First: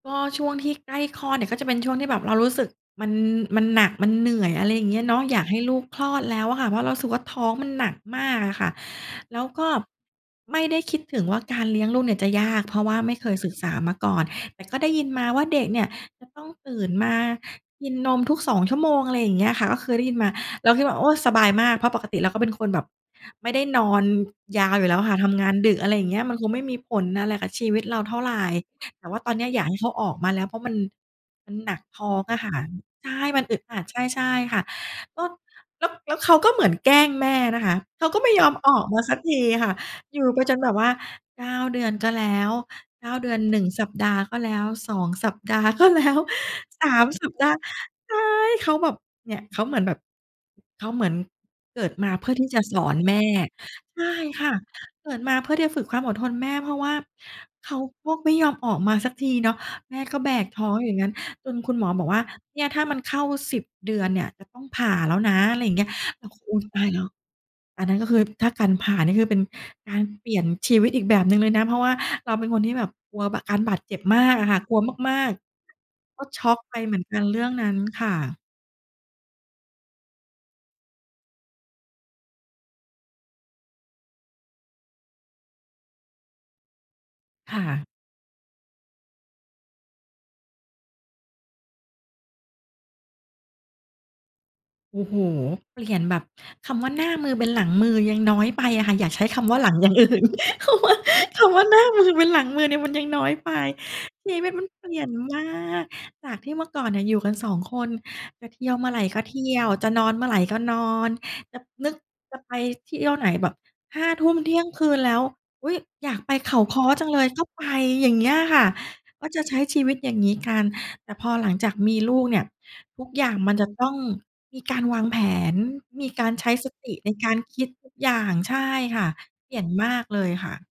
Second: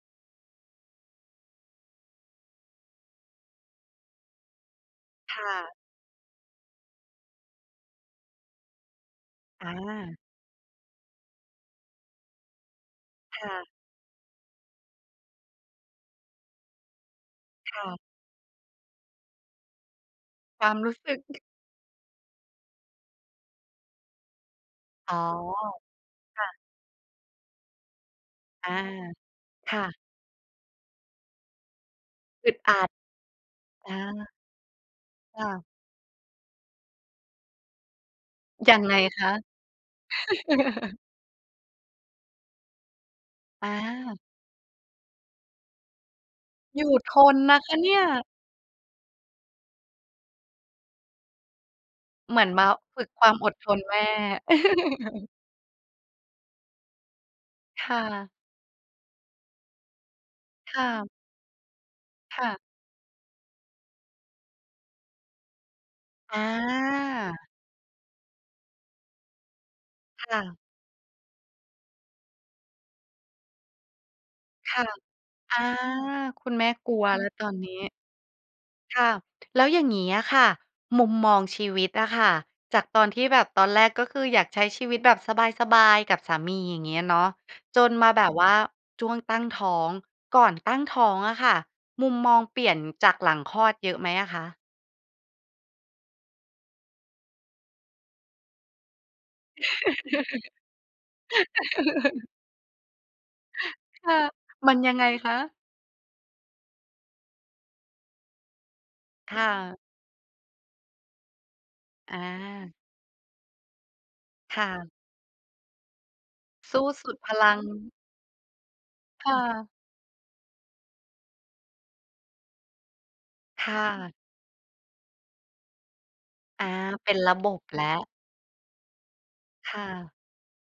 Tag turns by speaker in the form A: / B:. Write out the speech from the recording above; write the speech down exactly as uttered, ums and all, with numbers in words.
A: ก็ช่วงที่ใกล้คลอดเนี่ยก็จะเป็นช่วงที่แบบเรารู้สึกมัน มันหนัก มันเหนื่อย อะไรอย่างงี้เนาะ
B: ค
A: อยาก
B: ่
A: ให้
B: ะ
A: ลูกคลอดแล้วอะค่ะ เพราะเรารู้สึกว่าท้องมันหนักมากอะค่ะ แล้วก
B: อ
A: ็
B: า
A: ไม่ได้คิดถึงว่าการเลี้ยงลูกเนี่ยจะยาก เพราะว่าไม่เคย
B: ค
A: ศ
B: ่
A: ึก
B: ะ
A: ษามาก่อน แต่ก็ได้ยินมาว่าเด็กเนี่ยจะต้องตื่นมา
B: ค่
A: กิ
B: ะ
A: นนมทุก สอง ชั่วโมง อะไรอย่างเงี้ยค่ะ ก็คือได้ยินมา
B: คว
A: เรา
B: าม
A: คิด
B: รู
A: ว่
B: ้
A: า โอ
B: ส
A: ้
B: ึ
A: ย
B: ก
A: สบายมาก เพราะปกติเราก็เป็นคนแบบไม่ได้นอนยาวอยู่แล้ว
B: อ๋
A: ค่
B: อ
A: ะ ทำงานดึก อะไรอย่างเงี้ย มัน
B: ค
A: ค
B: ่
A: ง
B: ะ
A: ไม่มีผลอะไรกับชีวิตเราเท่าไร
B: อา
A: แต่ว่าตอนนี้อยาก
B: ค
A: ให้
B: ่
A: เขา
B: ะ
A: ออกมาแล้ว เพราะมัน มันหนักท้องอะ
B: อ
A: ค
B: ึ
A: ่ะ
B: ดอัด
A: ใช่ มันอึดอัด
B: อ
A: ใช่ ใช
B: า
A: ่ค่ะ แล้ว
B: ค่ะ
A: แล้ว แล้วเขาก็เหมือนแกล้งแม่นะคะ เขาก็ไม่ยอมอ
B: ยั
A: อ
B: ง
A: ก
B: ไง
A: มาสัก
B: คะ?
A: ทีอะค่ะ อยู่ไปจนแบบว่า เก้า เดือน ก็แล้ว เก้า เดือน หนึ่
B: อ
A: ง สัปด
B: า
A: าห์ ก็แล้ว สอง สัปดาห์ ก็แล้ว
B: อย
A: ส
B: ู่
A: าม
B: ท
A: สัป
B: น
A: ดา
B: น
A: ห์
B: ะคะเนี่ย
A: ใช่ เขาแบบ เนี่ยเขาเหมือนแบบ เขาเหมือนเกิดมาเพื่อ
B: เหม
A: ท
B: ือ
A: ี่
B: น
A: จ
B: ม
A: ะ
B: า
A: สอน
B: ฝึก
A: แม
B: ค
A: ่
B: วามอดทนแม
A: ใช
B: ่
A: ่ค่ะ เกิดมาเพื่อที่จะฝึกความอดทนแม่ เพราะว่าเขา
B: ค่
A: ก็ไ
B: ะ
A: ม่ยอมออกมาสักทีเนาะ แม่ก็แบกท้อ
B: ค
A: ง
B: ่
A: อย่าง
B: ะ
A: งั้น จนคุณหมอบอกว่า
B: ค่ะ
A: "เนี่ย ถ้ามันเข้า สิบ เดือนเนี่ย จะต้องผ่าแล้วนะ" อะไรอย่างเงี้ย เราก
B: อ
A: ็
B: า
A: โอ้โฮ ตายแล้ว อันนั้นก็คือ ถ้าการผ่านี่คือเป็นการ
B: ค
A: เปลี
B: ่
A: ่ยน
B: ะ
A: ชีวิตอีกแบบหนึ่งเลยนะ เพราะว่าเราเป็นคนที่แบบกลัว บ การบาดเจ็บมากอะค่ะ
B: ค
A: กลัว
B: ่ะ
A: มาก
B: อา
A: ๆ ก็ช
B: คุ
A: ็
B: ณ
A: อก
B: แม่
A: ไป
B: ก
A: เ
B: ล
A: หม
B: ั
A: ือ
B: ว
A: นกั
B: แล
A: น
B: ้ว
A: เร
B: ต
A: ื่
B: อ
A: อง
B: น
A: น
B: นี
A: ั้น
B: ้
A: ค่ะ
B: ค่ะ แล้วอย่างงี้อะค่ะ มุมมองชีวิตอะค่ะ จากตอนที่แบบตอนแรกก็คืออยากใช้ชีวิตแบบสบาย ๆ กับสามี อย่างเงี้ยเนาะ
A: ค่
B: จ
A: ะ
B: นมาแบบว่าช่วงตั้งท้อง ก่อนตั้งท้องอะค่ะ มุมมองเปลี่ยนจากหลังคลอดเยอะไหมอะคะ?
A: โอ้โฮ เปลี่ยนแบบ คำว่า "หน้ามือเป็นหลังมือ" ยังน้อยไปอะค่ะ อยากใช้คำว่าหลัง อย่างอื่น คำ ว คำว่าหน้ามือเป็นหลังมือเนี่ย มันยังน้อยไป
B: ค่ะ
A: ชีวิตมัน
B: มัน
A: เป
B: ย
A: ล
B: ั
A: ี
B: ง
A: ่
B: ไง
A: ยน
B: คะ?
A: มาก จากที่เมื่อก่อนเนี่ย อยู่กัน สอง คนจะเที่ยวเมื่อไรก็
B: ค
A: เที
B: ่
A: ่ยว
B: ะ
A: จะนอนเมื่อไรก็นอน จะนึก
B: อ
A: จะไป
B: า
A: เที่ยวไหนแบบ ห้า ทุ่ม เท
B: ค
A: ี่ย
B: ่
A: งคื
B: ะ
A: นแล้ว อุ๊ย อยากไปเขา
B: ส
A: ค
B: ู
A: ้
B: ้
A: อจ
B: ส
A: ั
B: ุ
A: ง
B: ด
A: เล
B: พ
A: ย ก
B: ล
A: ็
B: ัง
A: ไป อย่างเงี้ยค่ะ
B: ค
A: ก็
B: ่
A: จะใช้
B: ะ
A: ชีวิตอย่างงี้กัน แต่พอหลังจากมีลูกเนี่ย ทุกอย่างมัน
B: ค
A: จะ
B: ่
A: ต้อง
B: ะ
A: มีการวางแผน มีการใช้
B: อา
A: สติ
B: เป
A: ใน
B: ็น
A: ก
B: ร
A: า
B: ะ
A: ร
B: บ
A: ค
B: บ
A: ิด
B: แล
A: ทุ
B: ้
A: ก
B: ว
A: อย่าง ใช่ค่ะ เปลี่ยน
B: ค่
A: มาก
B: ะ
A: เลยค่ะ